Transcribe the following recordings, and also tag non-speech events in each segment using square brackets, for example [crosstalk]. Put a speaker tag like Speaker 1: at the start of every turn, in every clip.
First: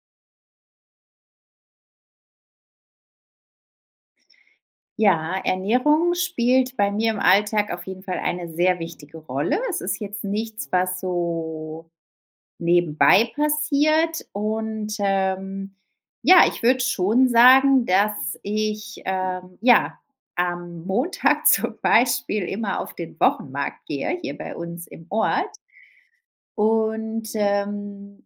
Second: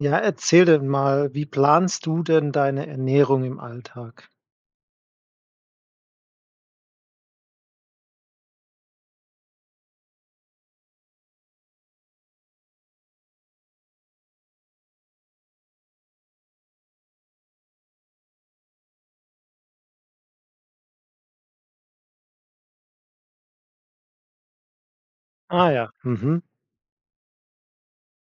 Speaker 1: Ja, erzähl denn mal, wie planst du denn deine Ernährung im Alltag?
Speaker 2: Ja, Ernährung spielt bei mir im Alltag auf jeden Fall eine sehr wichtige Rolle. Es ist jetzt nichts, was so nebenbei passiert, und, ähm, ja, ich würde schon sagen, dass ich, ähm, ja, am Montag zum Beispiel immer auf den Wochenmarkt gehe, hier bei uns im Ort.
Speaker 1: Ah ja, mhm.
Speaker 2: Und, ähm,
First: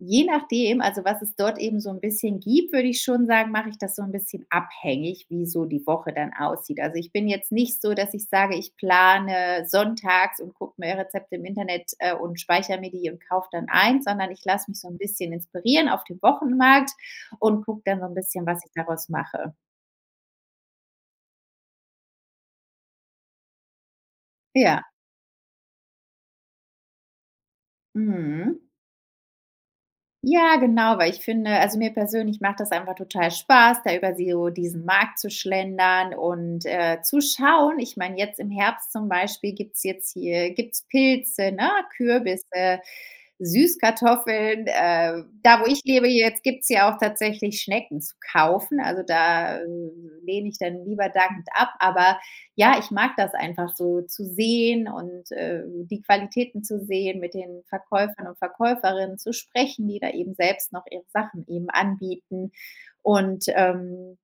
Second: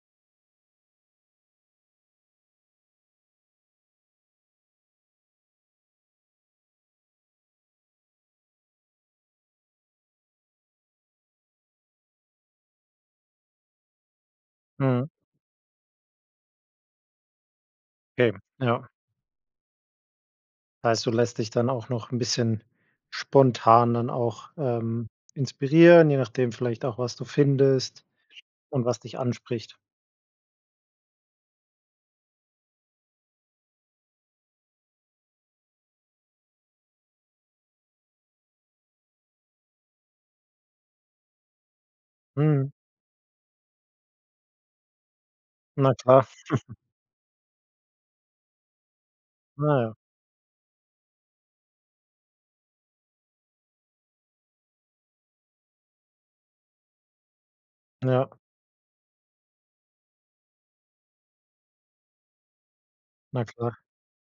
Speaker 2: je nachdem, also, was es dort eben so 'n bisschen gibt, würde ich schon sagen, mache ich das so 'n bisschen abhängig, wie so die Woche dann aussieht. Also, ich bin jetzt nicht so, dass ich sage, ich plane sonntags und gucke mir Rezepte im Internet, äh, und speichere mir die und kaufe dann ein, sondern ich lasse mich so 'n
Speaker 1: Mhm.
Speaker 2: bisschen inspirieren auf dem Wochenmarkt und gucke dann so 'n
Speaker 1: Okay,
Speaker 2: bisschen, was ich
Speaker 1: ja.
Speaker 2: daraus mache.
Speaker 1: Heißt, du lässt dich dann auch noch 'n bisschen spontan dann auch,
Speaker 2: Ja.
Speaker 1: ähm, inspirieren, je nachdem vielleicht auch, was du findest
Speaker 2: Mhm.
Speaker 1: und was dich anspricht?
Speaker 2: Ja, genau, weil ich finde also mir persönlich macht das einfach total Spaß, da über so diesen Markt zu schlendern und, äh, zu schauen. Ich meine, jetzt im Herbst zum Beispiel gibt's jetzt hier gibt's Pilze, ne,
Speaker 1: Mhm.
Speaker 2: Kürbisse, Süßkartoffeln. Äh, da wo ich
Speaker 1: Na
Speaker 2: lebe
Speaker 1: klar.
Speaker 2: jetzt gibt's
Speaker 1: [chuckles]
Speaker 2: ja auch tatsächlich Schnecken zu kaufen, also da, äh,
Speaker 1: Na ja.
Speaker 2: lehne ich dann lieber dankend ab. Aber ja, ich mag das einfach so zu sehen und, äh, die Qualitäten zu sehen, mit den
Speaker 1: Ja.
Speaker 2: Verkäufern und Verkäuferinnen zu sprechen, die da eben selbst noch ihre Sachen eben anbieten
Speaker 1: Na
Speaker 2: und,
Speaker 1: klar.
Speaker 2: ähm,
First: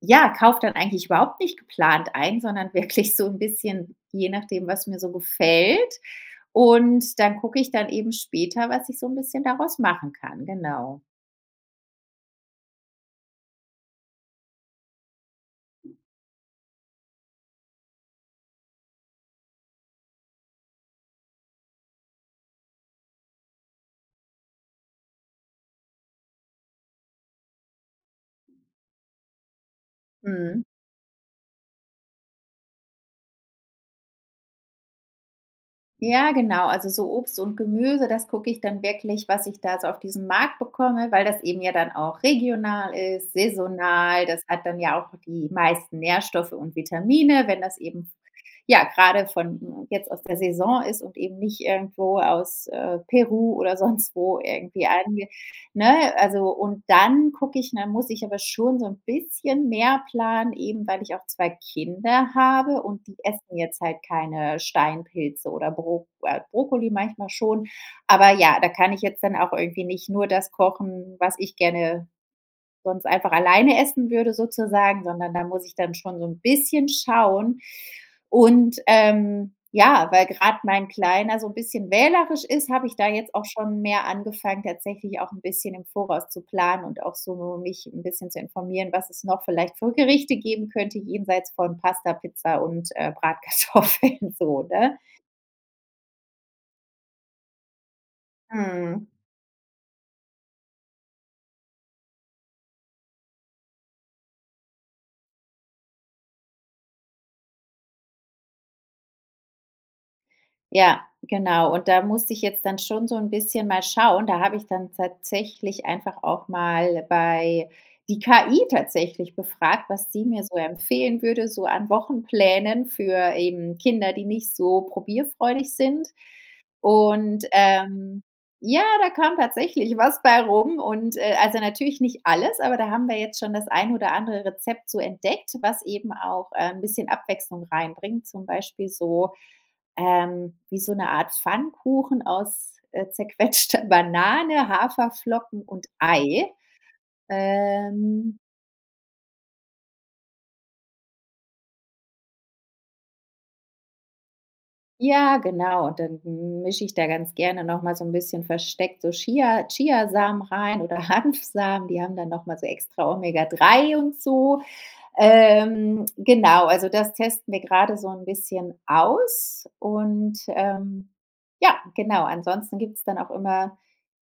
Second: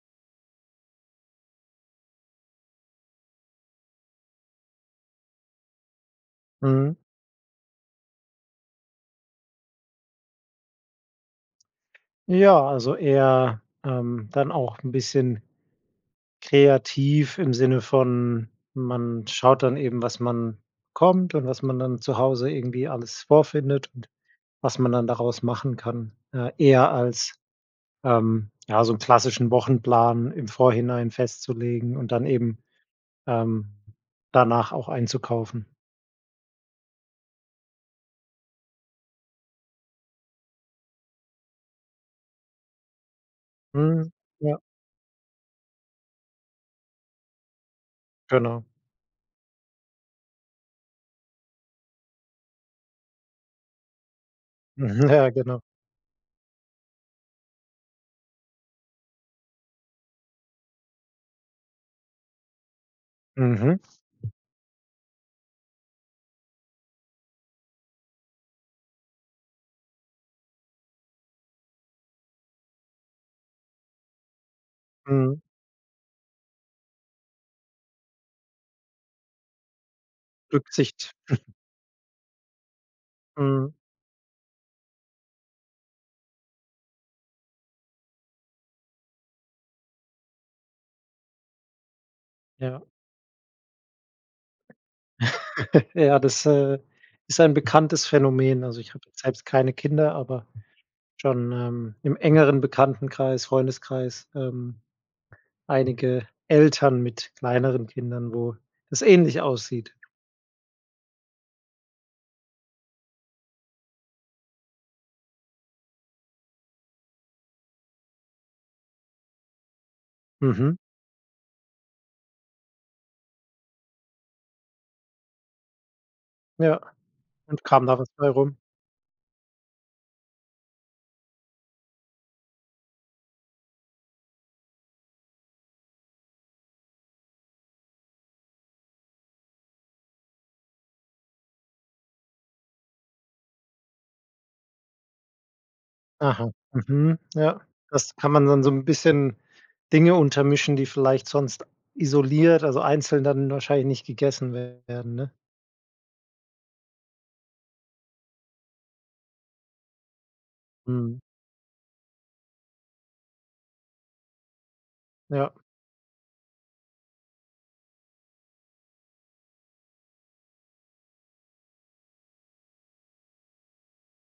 Speaker 2: ja, kaufe dann eigentlich überhaupt nicht geplant ein, sondern wirklich so 'n bisschen, je nachdem, was mir so gefällt.
Speaker 1: Mhm.
Speaker 2: Und dann gucke ich dann eben später, was ich so 'n bisschen daraus machen kann. Genau.
Speaker 1: Ja, also eher, ähm, dann auch 'n bisschen, kreativ im Sinne von, man schaut dann eben, was man bekommt und was man dann zu Hause irgendwie alles vorfindet und was man dann daraus machen kann. Äh, eher als, ähm, ja, so 'n klassischen Wochenplan im
Speaker 2: Mhm.
Speaker 1: Vorhinein festzulegen und dann eben, ähm, danach auch einzukaufen?
Speaker 2: Ja, genau, also so Obst und Gemüse, das gucke ich dann wirklich, was ich da so auf diesem Markt bekomme, weil das eben ja dann auch regional ist,
Speaker 1: Mhm,
Speaker 2: saisonal. Das
Speaker 1: ja.
Speaker 2: hat dann ja auch die meisten Nährstoffe und Vitamine, wenn das eben v
Speaker 1: Genau.
Speaker 2: ja, gerade von jetzt aus der Saison ist und eben nicht irgendwo aus, äh, Peru oder sonst wo irgendwie
Speaker 1: [chuckles]
Speaker 2: ange
Speaker 1: Ja, genau.
Speaker 2: ne, also und dann gucke ich Dann muss ich aber schon so ’n bisschen mehr planen, eben weil ich auch 2 Kinder habe, und die essen
Speaker 1: Mhm.
Speaker 2: jetzt halt keine Steinpilze oder Bro äh, Brokkoli manchmal schon. Aber ja, da kann ich jetzt dann auch irgendwie nicht nur das kochen, was ich gerne sonst einfach alleine essen würde sozusagen, sondern
Speaker 1: Mhm.
Speaker 2: da muss ich dann schon so 'n bisschen schauen. Und, ähm, ja, weil gerade mein
Speaker 1: Rücksicht.
Speaker 2: Kleiner so 'n
Speaker 1: [chuckles]
Speaker 2: bisschen wählerisch ist, habe ich da jetzt auch
Speaker 1: Mhm.
Speaker 2: schon mehr angefangen, tatsächlich auch 'n bisschen im Voraus zu planen und auch so mich 'n bisschen zu informieren, was es noch vielleicht für Gerichte geben könnte jenseits von Pasta, Pizza
Speaker 1: Ja.
Speaker 2: und, äh, Bratkartoffeln so, ne?
Speaker 1: [laughs] Ja, das, äh, ist ein bekanntes Phänomen. Also ich habe
Speaker 2: Mhm.
Speaker 1: selbst keine Kinder, aber schon, ähm, im engeren Bekanntenkreis, Freundeskreis, ähm, einige Eltern mit kleineren Kindern, wo das ähnlich aussieht.
Speaker 2: Ja, genau. Und da muss ich jetzt dann schon so 'n bisschen mal schauen, da habe ich dann tatsächlich einfach auch mal bei die KI tatsächlich befragt, was sie mir so
Speaker 1: Mhm.
Speaker 2: empfehlen würde, so an Wochenplänen für eben Kinder, die nicht so probierfreudig sind.
Speaker 1: Ja,
Speaker 2: Und,
Speaker 1: und kam da was
Speaker 2: ähm,
Speaker 1: bei rum?
Speaker 2: ja, da kam tatsächlich was bei rum und äh, also natürlich nicht alles, aber da haben wir jetzt schon das ein oder andere Rezept so entdeckt, was eben auch, ähm, 'n bisschen Abwechslung reinbringt, zum Beispiel so ähm, wie so 'ne Art Pfannkuchen aus, äh, zerquetschter Banane, Haferflocken und Ei.
Speaker 1: Aha, mhm, ja, das kann
Speaker 2: Ähm
Speaker 1: man dann so 'n bisschen, Dinge untermischen, die vielleicht sonst isoliert, also einzeln dann wahrscheinlich nicht gegessen werden, ne?
Speaker 2: Ja, genau. Und dann mische ich da ganz gerne nochmal so 'n bisschen versteckt so Chia Chia-Samen rein oder
Speaker 1: Mhm.
Speaker 2: Hanfsamen, die haben dann nochmal so extra Omega 3 und so.
Speaker 1: Ja.
Speaker 2: Ähm, genau, also das testen wir gerade so 'n bisschen aus und, ähm ja, genau. Ansonsten gibt's dann auch immer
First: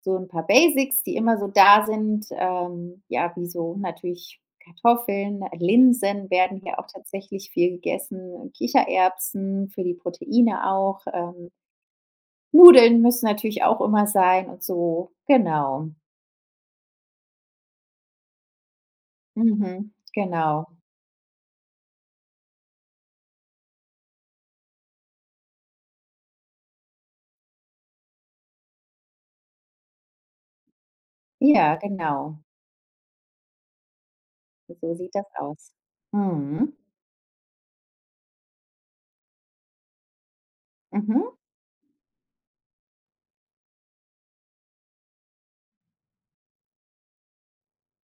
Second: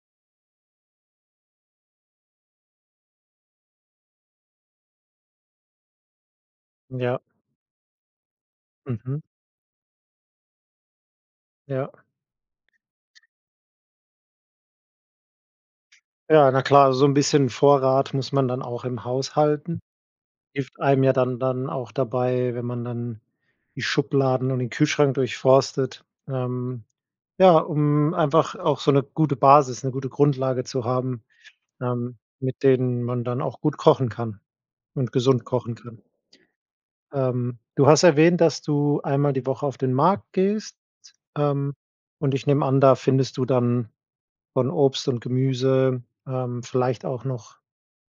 Speaker 2: so 'n paar Basics, die immer so da sind, ähm, ja, wie so natürlich Kartoffeln. Äh, Linsen werden hier auch
Speaker 1: Ja.
Speaker 2: tatsächlich viel gegessen.
Speaker 1: Mhm.
Speaker 2: Kichererbsen für die Proteine auch, ähm
Speaker 1: Ja.
Speaker 2: Nudeln müssen natürlich auch immer sein und so, genau.
Speaker 1: Ja, na klar, so 'n bisschen Vorrat muss man dann auch im Haus halten.
Speaker 2: Mhm, genau.
Speaker 1: Hilft einem ja dann dann auch dabei, wenn man dann die Schubladen und den Kühlschrank durchforstet. Ähm, ja, um einfach auch so 'ne gute Basis, 'ne gute Grundlage zu haben,
Speaker 2: Ja,
Speaker 1: ähm,
Speaker 2: genau.
Speaker 1: mit denen man dann auch gut kochen kann
Speaker 2: So
Speaker 1: und
Speaker 2: sieht das
Speaker 1: gesund
Speaker 2: aus.
Speaker 1: kochen kann.
Speaker 2: Mhm.
Speaker 1: Ähm, du hast erwähnt, dass du einmal die Woche auf den Markt gehst.
Speaker 2: Mhm.
Speaker 1: Ähm, und ich nehme an, da findest du dann von Obst und Gemüse, ähm, vielleicht auch noch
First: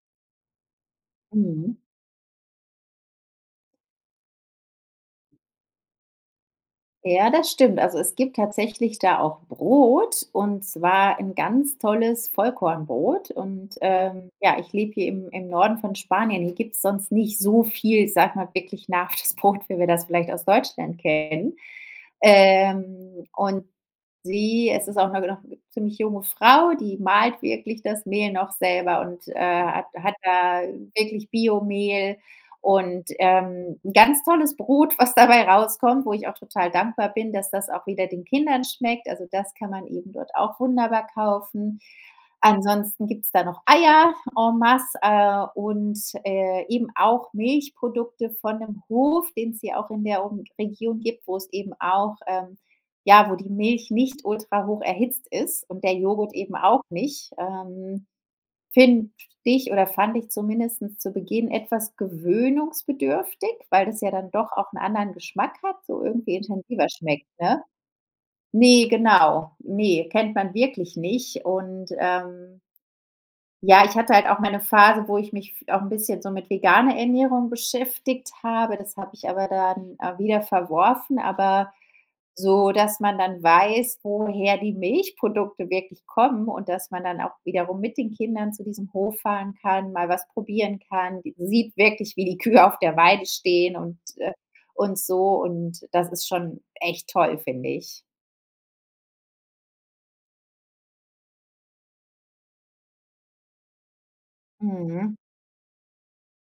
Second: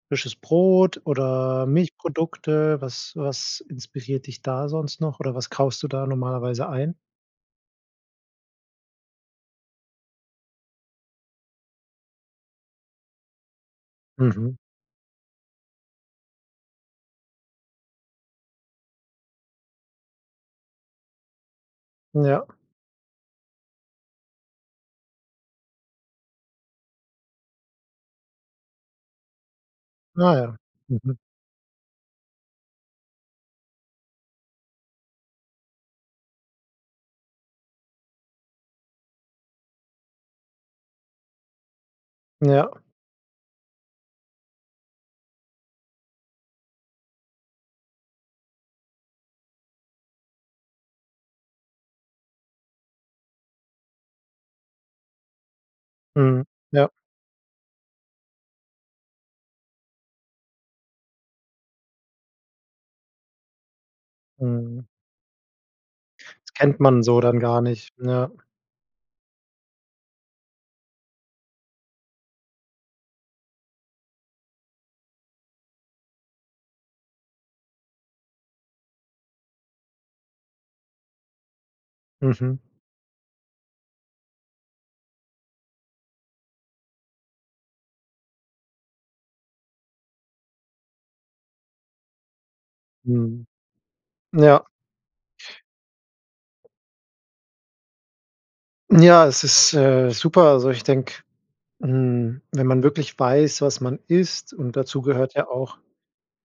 Speaker 1: frisches Brot oder
Speaker 2: Mhm.
Speaker 1: Milchprodukte. Was was inspiriert dich da sonst noch? Oder was kaufst du da normalerweise ein?
Speaker 2: Ja, das stimmt. Also, es gibt tatsächlich da auch Brot, und zwar 'n ganz tolles Vollkornbrot. Und, ähm
Speaker 1: Mhm.
Speaker 2: ja, ich lebe hier im im Norden von Spanien. Hier gibt's sonst nicht so viel, ich sage mal wirklich nach das Brot, wie wir das vielleicht aus Deutschland kennen,
Speaker 1: Ja.
Speaker 2: ähm und sie es ist auch 'ne noch ziemlich junge Frau, die mahlt wirklich das Mehl noch selber und, äh, hat hat
Speaker 1: Ah ja.
Speaker 2: da
Speaker 1: Mhm.
Speaker 2: wirklich Bio-Mehl und, ähm, 'n ganz tolles Brot, was dabei rauskommt, wo ich auch total dankbar bin, dass das auch wieder den Kindern schmeckt. Also, das kann man eben dort auch wunderbar kaufen.
Speaker 1: Ja.
Speaker 2: Ansonsten gibt's da noch Eier, en masse, äh, und, äh, eben auch Milchprodukte von 'nem Hof, den's hier auch in der Um Region gibt, wo es eben auch ähm, ja, wo die Milch nicht ultrahocherhitzt ist und der Joghurt
Speaker 1: Mhm.
Speaker 2: eben auch
Speaker 1: Ja.
Speaker 2: nicht. Ähm, finde ich oder fand ich zumindest zu Beginn etwas gewöhnungsbedürftig, weil das ja dann doch auch 'nen
Speaker 1: Mhm.
Speaker 2: anderen Geschmack hat, so irgendwie
Speaker 1: Das kennt
Speaker 2: intensiver
Speaker 1: man so
Speaker 2: schmeckt,
Speaker 1: dann gar
Speaker 2: ne?
Speaker 1: nicht, ja.
Speaker 2: Ne, genau, ne, kennt man wirklich nicht und, ähm Ja, ich hatte halt auch mal 'ne Phase, wo ich mich f auch 'n bisschen so mit veganer Ernährung beschäftigt habe, das habe ich aber dann, äh, wieder verworfen, aber
Speaker 1: Mhm.
Speaker 2: so, dass man dann weiß, woher die Milchprodukte wirklich kommen und dass man dann auch wiederum mit den Kindern zu diesem Hof fahren kann, mal was probieren kann, d sieht wirklich, wie die Kühe auf der Weide
Speaker 1: Mhm.
Speaker 2: stehen und äh,
Speaker 1: Ja.
Speaker 2: und so, und das ist schon echt toll, finde ich.
Speaker 1: Ja, es ist, äh, super. Also, ich denke, hm, wenn man wirklich weiß, was man isst und dazu
Speaker 2: Mhm.
Speaker 1: gehört ja auch,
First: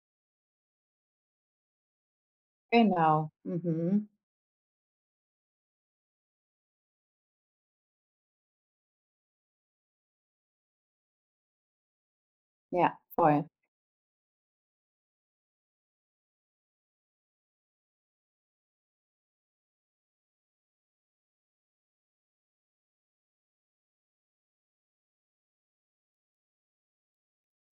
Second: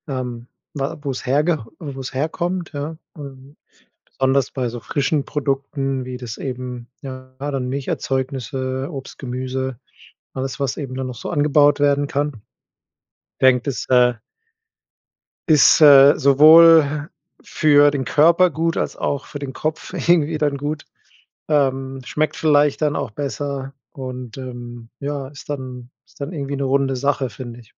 Speaker 1: ähm, wa wo es herge wo es herkommt, ja
Speaker 2: Genau.
Speaker 1: ähm,
Speaker 2: Mhm.
Speaker 1: besonders bei so frischen Produkten wie das eben ja grade Milcherzeugnisse, Obst, Gemüse, alles, was eben dann noch so angebaut werden kann.
Speaker 2: Ja, voll.
Speaker 1: Denke, das, äh ist, äh, sowohl für den Körper gut als auch für den Kopf irgendwie dann gut ähm, schmeckt vielleicht dann auch besser und, ähm, ja, ist dann ist dann irgendwie 'ne runde Sache, finde ich.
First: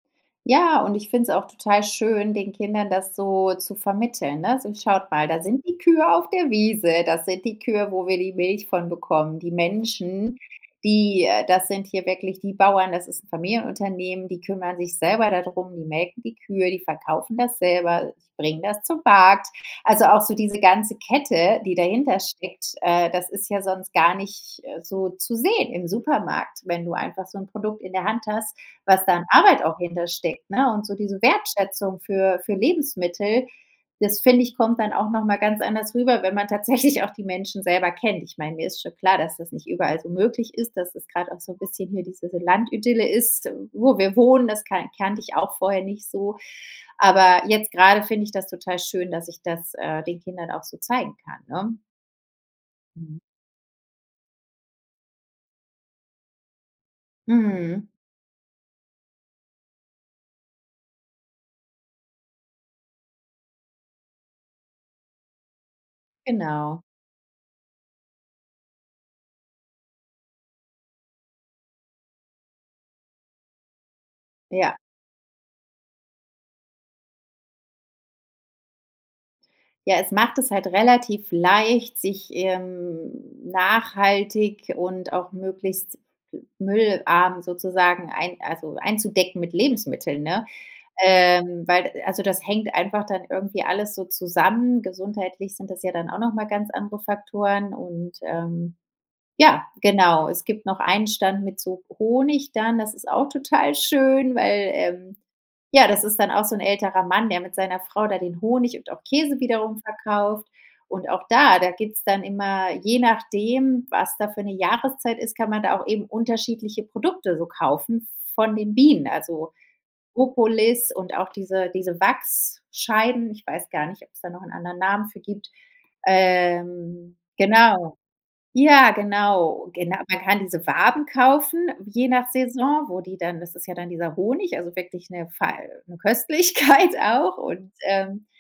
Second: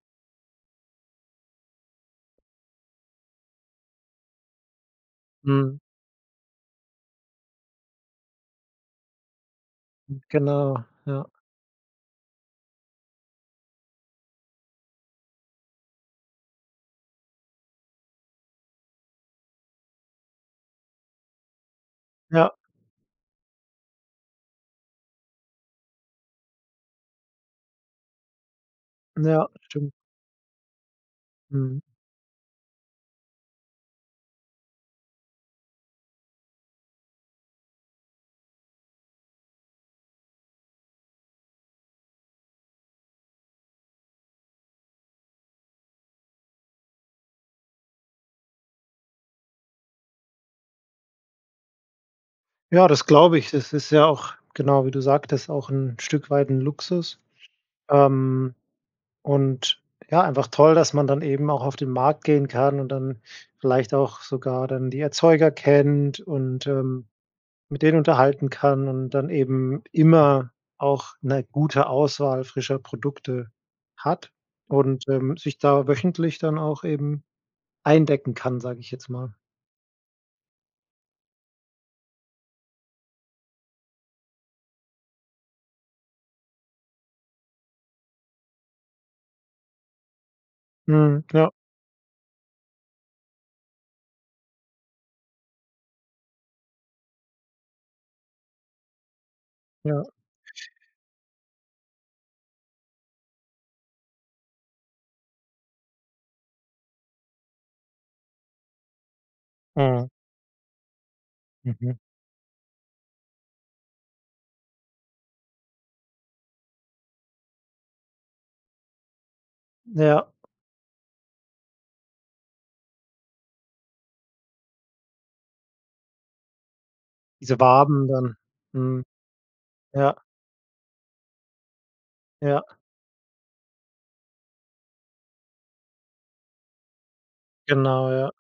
Speaker 2: Ja, und ich finde es auch total schön, den Kindern das so zu vermitteln, ne? So: „Schaut mal, da sind die
Speaker 1: Mhm.
Speaker 2: Kühe auf der Wiese, das sind die Kühe, wo wir die Milch von bekommen. Die Menschen,
Speaker 1: Genau,
Speaker 2: die
Speaker 1: ja.
Speaker 2: äh, das sind hier wirklich die Bauern, das ist 'n Familienunternehmen, die kümmern sich selber da drum, die melken die Kühe, die verkaufen das selber, die bringen das zum Markt.“ Also, auch so diese ganze Kette, die dahinter
Speaker 1: Ja.
Speaker 2: steckt, äh, das ist ja sonst gar nicht, äh, so zu sehen im Supermarkt, wenn du einfach so 'n Produkt in der Hand hast, was da an
Speaker 1: Ja,
Speaker 2: Arbeit auch
Speaker 1: stimmt.
Speaker 2: hinter steckt, ne? Und so diese
Speaker 1: Mhm.
Speaker 2: Wertschätzung für für Lebensmittel, das finde ich, kommt dann auch nochmal ganz anders rüber, wenn man tatsächlich auch die Menschen selber kennt. Ich meine, mir ist schon klar, dass das nicht überall so möglich ist, dass es grad auch so bisschen hier diese so Landidylle ist, wo wir wohnen, das kan kannte ich auch vorher nicht so. Aber jetzt grade finde ich das total schön, dass ich das, äh, den Kindern auch so zeigen kann, ne?
Speaker 1: Ja, das
Speaker 2: Mhm.
Speaker 1: glaube ich. Das ist ja auch, genau wie du sagtest auch 'n Stück weit 'n Luxus.
Speaker 2: Mhm.
Speaker 1: Ähm, und, ja, einfach toll, dass man dann eben auch auf den Markt gehen kann und dann vielleicht auch sogar dann die Erzeuger kennt und,
Speaker 2: Genau.
Speaker 1: ähm, mit denen unterhalten kann und dann eben immer auch 'ne gute Auswahl frischer Produkte hat
Speaker 2: Ja.
Speaker 1: und, ähm, sich da wöchentlich dann auch eben eindecken kann, sage ich jetzt mal.
Speaker 2: Ja, es macht es halt relativ leicht, sich, ähm, nachhaltig und auch möglichst müllarm sozusagen ein also, einzudecken mit Lebensmitteln, ne?
Speaker 1: Mhm. Ja.
Speaker 2: Ähm, weil also, das hängt einfach dann irgendwie alles so zusammen. Gesundheitlich sind das ja dann auch nochmal ganz andere Faktoren und ähm, ja,
Speaker 1: Ja.
Speaker 2: genau. Es gibt noch einen Stand mit so Honig dann, das ist auch total schön, weil ähm, ja, das ist dann auch so 'n älterer Mann, der mit seiner Frau da den Honig und auch Käse wiederum
Speaker 1: Mhm.
Speaker 2: verkauft. Und auch da da
Speaker 1: Mhm.
Speaker 2: gibt's dann immer je nachdem, was da für 'ne Jahreszeit ist, kann man da auch eben unterschiedliche Produkte so kaufen von den Bienen, also,
Speaker 1: Ja.
Speaker 2: Propolis und auch diese diese Wachsscheiben. Ich weiß gar nicht, ob's da noch 'n anderen Namen für gibt. Ähm,
Speaker 1: Diese
Speaker 2: genau.
Speaker 1: Waben dann,
Speaker 2: Ja,
Speaker 1: mhm,
Speaker 2: genau. Genau.
Speaker 1: ja.
Speaker 2: Man kann diese Waben kaufen, je nach
Speaker 1: Ja.
Speaker 2: Saison, wo die dann das ist ja dann dieser Honig, also, wirklich 'ne fei 'ne Köstlichkeit auch und
Speaker 1: Genau,
Speaker 2: ähm,
Speaker 1: ja.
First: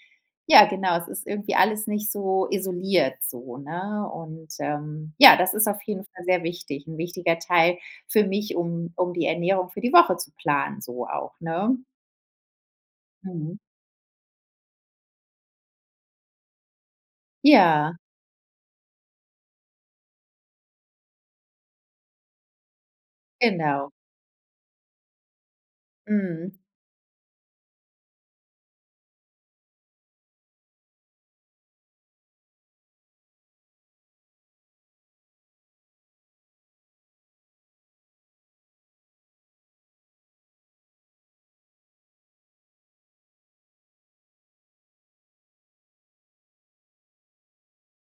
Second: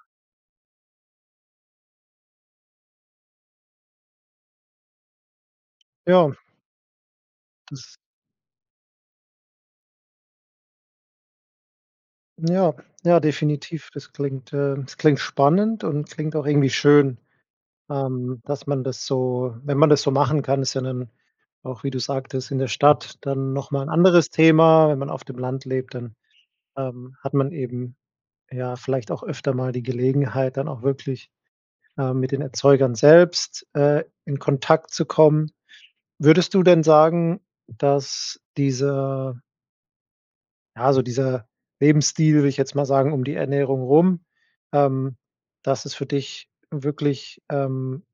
Speaker 2: ja, genau, es ist irgendwie alles nicht so isoliert so, ne? Und, ähm, ja, das ist auf jeden Fall
Speaker 1: Ja.
Speaker 2: sehr wichtig, 'n wichtiger Teil
Speaker 1: Das
Speaker 2: für mich, um um die Ernährung für die Woche zu planen, so auch, ne?
Speaker 1: Ja, ja,
Speaker 2: Mhm.
Speaker 1: definitiv. Das klingt ähm, das klingt spannend und klingt auch irgendwie schön,
Speaker 2: Ja.
Speaker 1: ähm, dass man das so wenn man das so machen kann, ist ja dann auch, wie du sagtest, in der Stadt dann noch mal 'n
Speaker 2: Genau.
Speaker 1: anderes Thema. Wenn man auf dem Land lebt, dann,
Speaker 2: Mhm.
Speaker 1: ähm, hat man eben, ja, vielleicht auch öfter mal die Gelegenheit, dann auch wirklich, ähm, mit den Erzeugern selbst, äh, in Kontakt zu kommen. Würdest du denn sagen, dass dieser ja, also dieser Lebensstil, würde ich jetzt mal sagen, um die Ernährung rum ähm, dass es für dich wirklich, ähm,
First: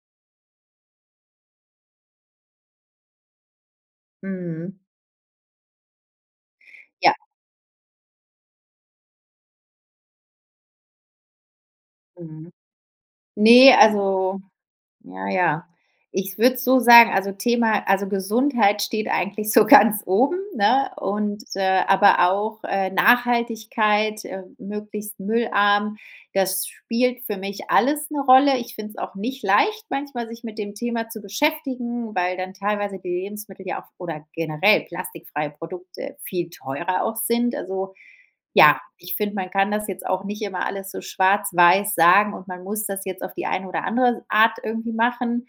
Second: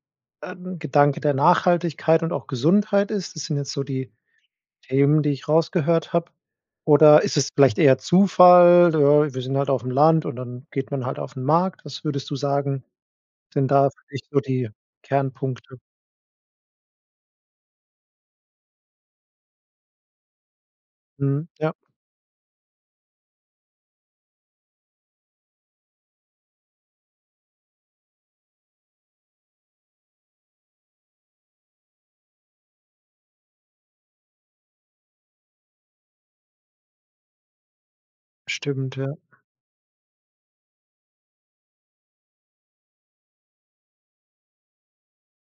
Speaker 1: ein Gedanke der Nachhaltigkeit und auch Gesundheit ist? Das sind jetzt so die
Speaker 2: Mhm.
Speaker 1: Themen, die ich rausgehört habe.
Speaker 2: Ja.
Speaker 1: Oder ist es vielleicht eher Zufall, ne, wir sind halt auf'm Land und dann geht man halt auf'n Markt. Was würdest du
Speaker 2: Mhm.
Speaker 1: sagen, sind
Speaker 2: Ne,
Speaker 1: da wirklich so
Speaker 2: also,
Speaker 1: die
Speaker 2: ja, ja.
Speaker 1: Kernpunkte?
Speaker 2: Ich würde es so sagen, also Thema also Gesundheit steht eigentlich so ganz oben, ne, und
Speaker 1: Mhm. Ja.
Speaker 2: äh, aber auch, äh, Nachhaltigkeit, äh, möglichst müllarm, das spielt für mich alles 'ne Rolle. Ich finde es auch nicht leicht, manchmal sich mit dem Thema zu beschäftigen, weil dann teilweise die Lebensmittel ja auch oder generell plastikfreie Produkte viel teurer auch sind. Also, ja,
Speaker 1: Stimmt,
Speaker 2: ich
Speaker 1: ja.
Speaker 2: finde, man kann das jetzt auch nicht immer alles so schwarz-weiß sagen, und man muss das jetzt auf die eine oder andere Art irgendwie machen.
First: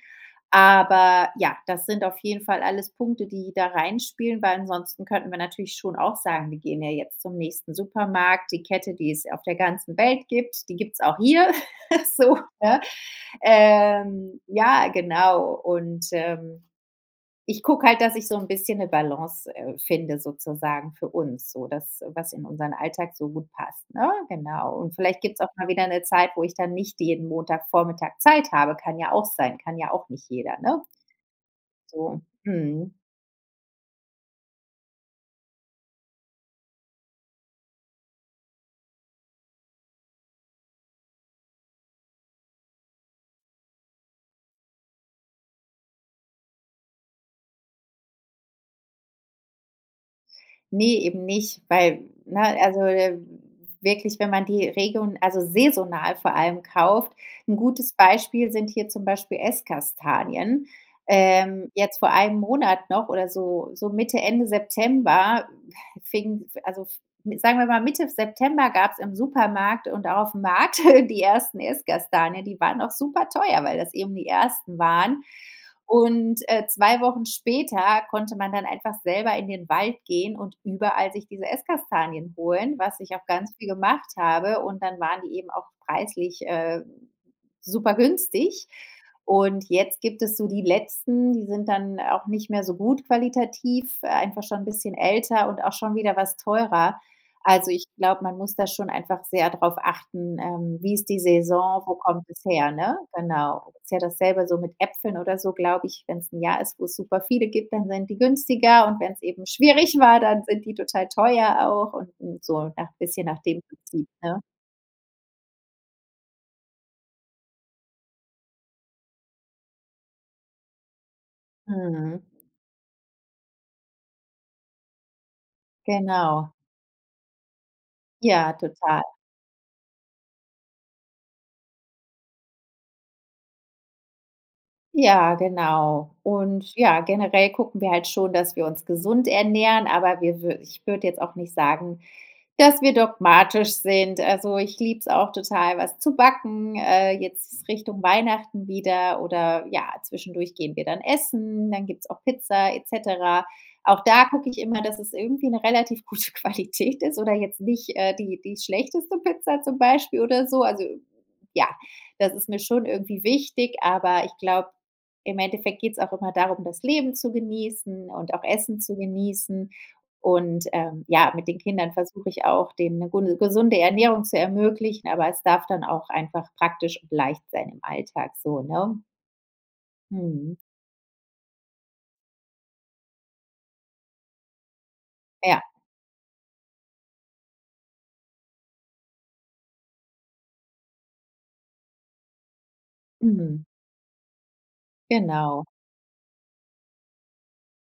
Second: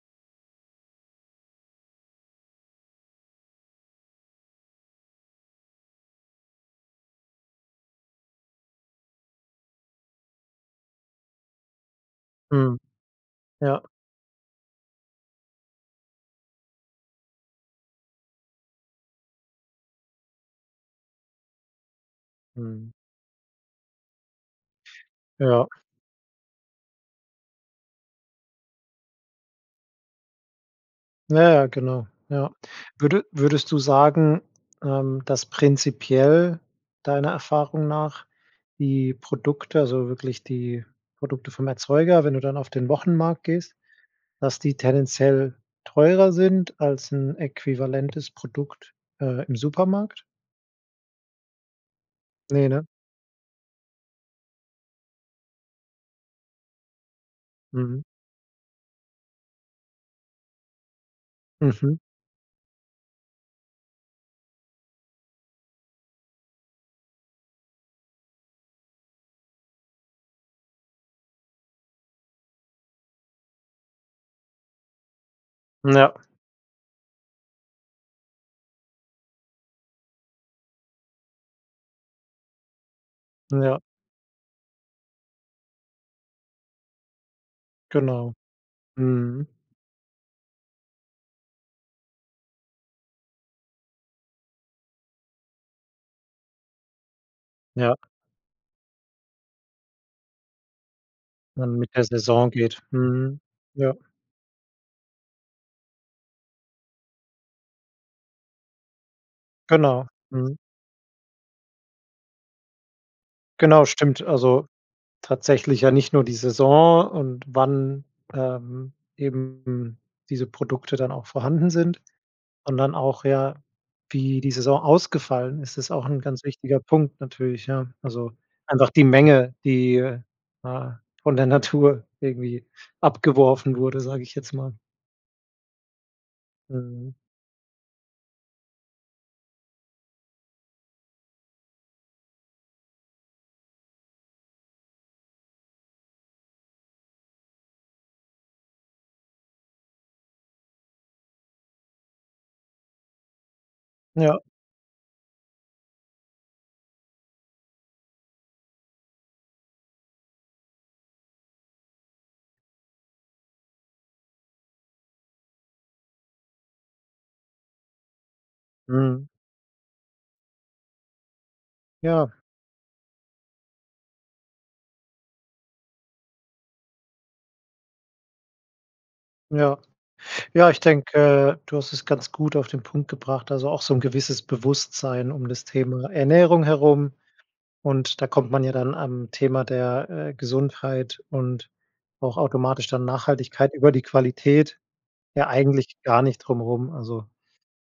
Speaker 2: Aber, ja, das sind auf jeden Fall alles Punkte, die da reinspielen, weil ansonsten könnten wir natürlich schon auch sagen: „Wir gehen ja jetzt zum nächsten Supermarkt, die Kette, die es auf der ganzen Welt gibt, die gibt's auch hier”, [chuckles] so,
Speaker 1: Mhm.
Speaker 2: ne?
Speaker 1: Ja.
Speaker 2: Ähm, ja, genau und, ähm, ich gucke halt, dass ich so 'n bisschen 'ne Balance, äh, finde sozusagen für uns so, das, was in unseren
Speaker 1: Mhm.
Speaker 2: Alltag so gut passt, ne? Genau. Und vielleicht gibt's auch mal
Speaker 1: Ja.
Speaker 2: wieder 'ne Zeit, wo ich dann nicht jeden Montagvormittag Zeit habe. Kann ja auch sein, kann ja auch nicht jeder, ne?
Speaker 1: Ja, ja, genau.
Speaker 2: So,
Speaker 1: Ja.
Speaker 2: mhm.
Speaker 1: Würde würdest du sagen, ähm, dass prinzipiell deiner Erfahrung nach die Produkte also wirklich die Produkte vom Erzeuger, wenn du dann auf den Wochenmarkt gehst, dass die tendenziell teurer sind als 'n äquivalentes Produkt, äh, im Supermarkt?
Speaker 2: Ne, eben nicht, weil, ne,
Speaker 1: Ne,
Speaker 2: also,
Speaker 1: ne?
Speaker 2: äh, wirklich, wenn man die Region also saisonal vor allem kauft 'N gutes
Speaker 1: Mhm.
Speaker 2: Beispiel sind hier zum Beispiel Esskastanien. Ähm, jetzt
Speaker 1: Mhm.
Speaker 2: vor einem Monat noch oder so so Mitte, Ende September, fing, also f sagen wir mal Mitte September gab's im Supermarkt und auch auf'm Markt [chuckles] die ersten Esskastanien. Die waren auch super teuer, weil das eben die ersten waren,
Speaker 1: Ja.
Speaker 2: und, äh, 2 Wochen später konnte man dann einfach selber in den Wald gehen und überall sich diese Esskastanien holen, was ich auch ganz viel
Speaker 1: Ja.
Speaker 2: gemacht habe, und dann waren die eben auch preislich, äh, super
Speaker 1: Genau.
Speaker 2: günstig.
Speaker 1: Mhm.
Speaker 2: Und jetzt gibt es so die letzten, die sind dann auch nicht mehr so gut qualitativ, einfach schon 'n bisschen älter und auch schon wieder was teurer. Also, ich
Speaker 1: Ja.
Speaker 2: glaube, man muss da schon einfach sehr drauf achten, ähm, wie ist die
Speaker 1: Dann
Speaker 2: Saison, wo
Speaker 1: mit der
Speaker 2: kommt das
Speaker 1: Saison
Speaker 2: her,
Speaker 1: geht.
Speaker 2: ne?
Speaker 1: Mhm,
Speaker 2: Genau, ist
Speaker 1: ja.
Speaker 2: ja dasselbe so mit Äpfeln oder so, glaube ich. Wenn's 'n Jahr ist, wo's super viele gibt, dann sind die günstiger, und wenn's eben schwierig
Speaker 1: Genau.
Speaker 2: war, dann
Speaker 1: Mhm.
Speaker 2: sind die total teuer auch und so, ja, bisschen nach dem
Speaker 1: Genau,
Speaker 2: Prinzip,
Speaker 1: stimmt.
Speaker 2: ne?
Speaker 1: Also tatsächlich ja nicht nur die Saison und wann, ähm, eben diese Produkte dann auch vorhanden sind,
Speaker 2: Mhm.
Speaker 1: sondern auch, ja, wie die Saison ausgefallen ist, ist auch 'n ganz
Speaker 2: Genau.
Speaker 1: wichtiger Punkt natürlich, ja, also,
Speaker 2: Ja,
Speaker 1: einfach
Speaker 2: total.
Speaker 1: die Menge, die, ne, von der Natur irgendwie abgeworfen wurde, sage ich jetzt mal.
Speaker 2: Ja, genau. Und, ja,
Speaker 1: Mhm.
Speaker 2: generell gucken wir halt schon, dass wir uns gesund ernähren, aber wir wür ich würde jetzt auch nicht sagen, dass wir dogmatisch sind. Also, ich liebe es auch total, was zu backen, äh, jetzt Richtung Weihnachten wieder oder, ja, zwischendurch gehen wir dann essen, dann gibt's auch Pizza et cetera. Auch da
Speaker 1: Ja.
Speaker 2: gucke ich immer, dass es irgendwie 'ne relativ gute Qualität ist oder jetzt nicht, äh, die die schlechteste Pizza zum Beispiel oder so. Also, ja, das ist mir schon irgendwie wichtig, aber ich glaube, im Endeffekt geht's auch immer darum, das Leben zu genießen und auch Essen zu
Speaker 1: Mhm.
Speaker 2: genießen. Und, ähm, ja, mit den Kindern versuche
Speaker 1: Ja.
Speaker 2: ich auch, denen 'ne gu 'ne gesunde Ernährung zu ermöglichen, aber es darf dann auch einfach praktisch und leicht sein im Alltag, so, ne?
Speaker 1: Ja,
Speaker 2: Mhm.
Speaker 1: ja, ich denke, äh, du hast es ganz gut auf den Punkt gebracht, also auch so 'n gewisses Bewusstsein um das
Speaker 2: Ja.
Speaker 1: Thema Ernährung herum. Und da kommt man ja dann am Thema der, äh, Gesundheit und auch automatisch dann
Speaker 2: Mhm.
Speaker 1: Nachhaltigkeit über die Qualität, ja
Speaker 2: Genau.
Speaker 1: eigentlich gar nicht drumrum. Also,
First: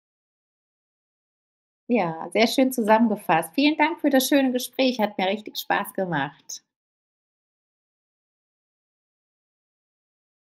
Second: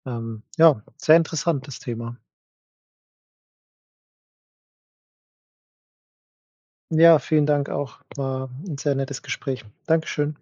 Speaker 1: ähm, ja, sehr interessant das Thema.
Speaker 2: Ja, sehr schön zusammengefasst. Vielen Dank für das schöne Gespräch. hat mir richtig Spaß gemacht.
Speaker 1: Ja, vielen Dank auch. War 'n sehr nettes Gespräch. Dankeschön.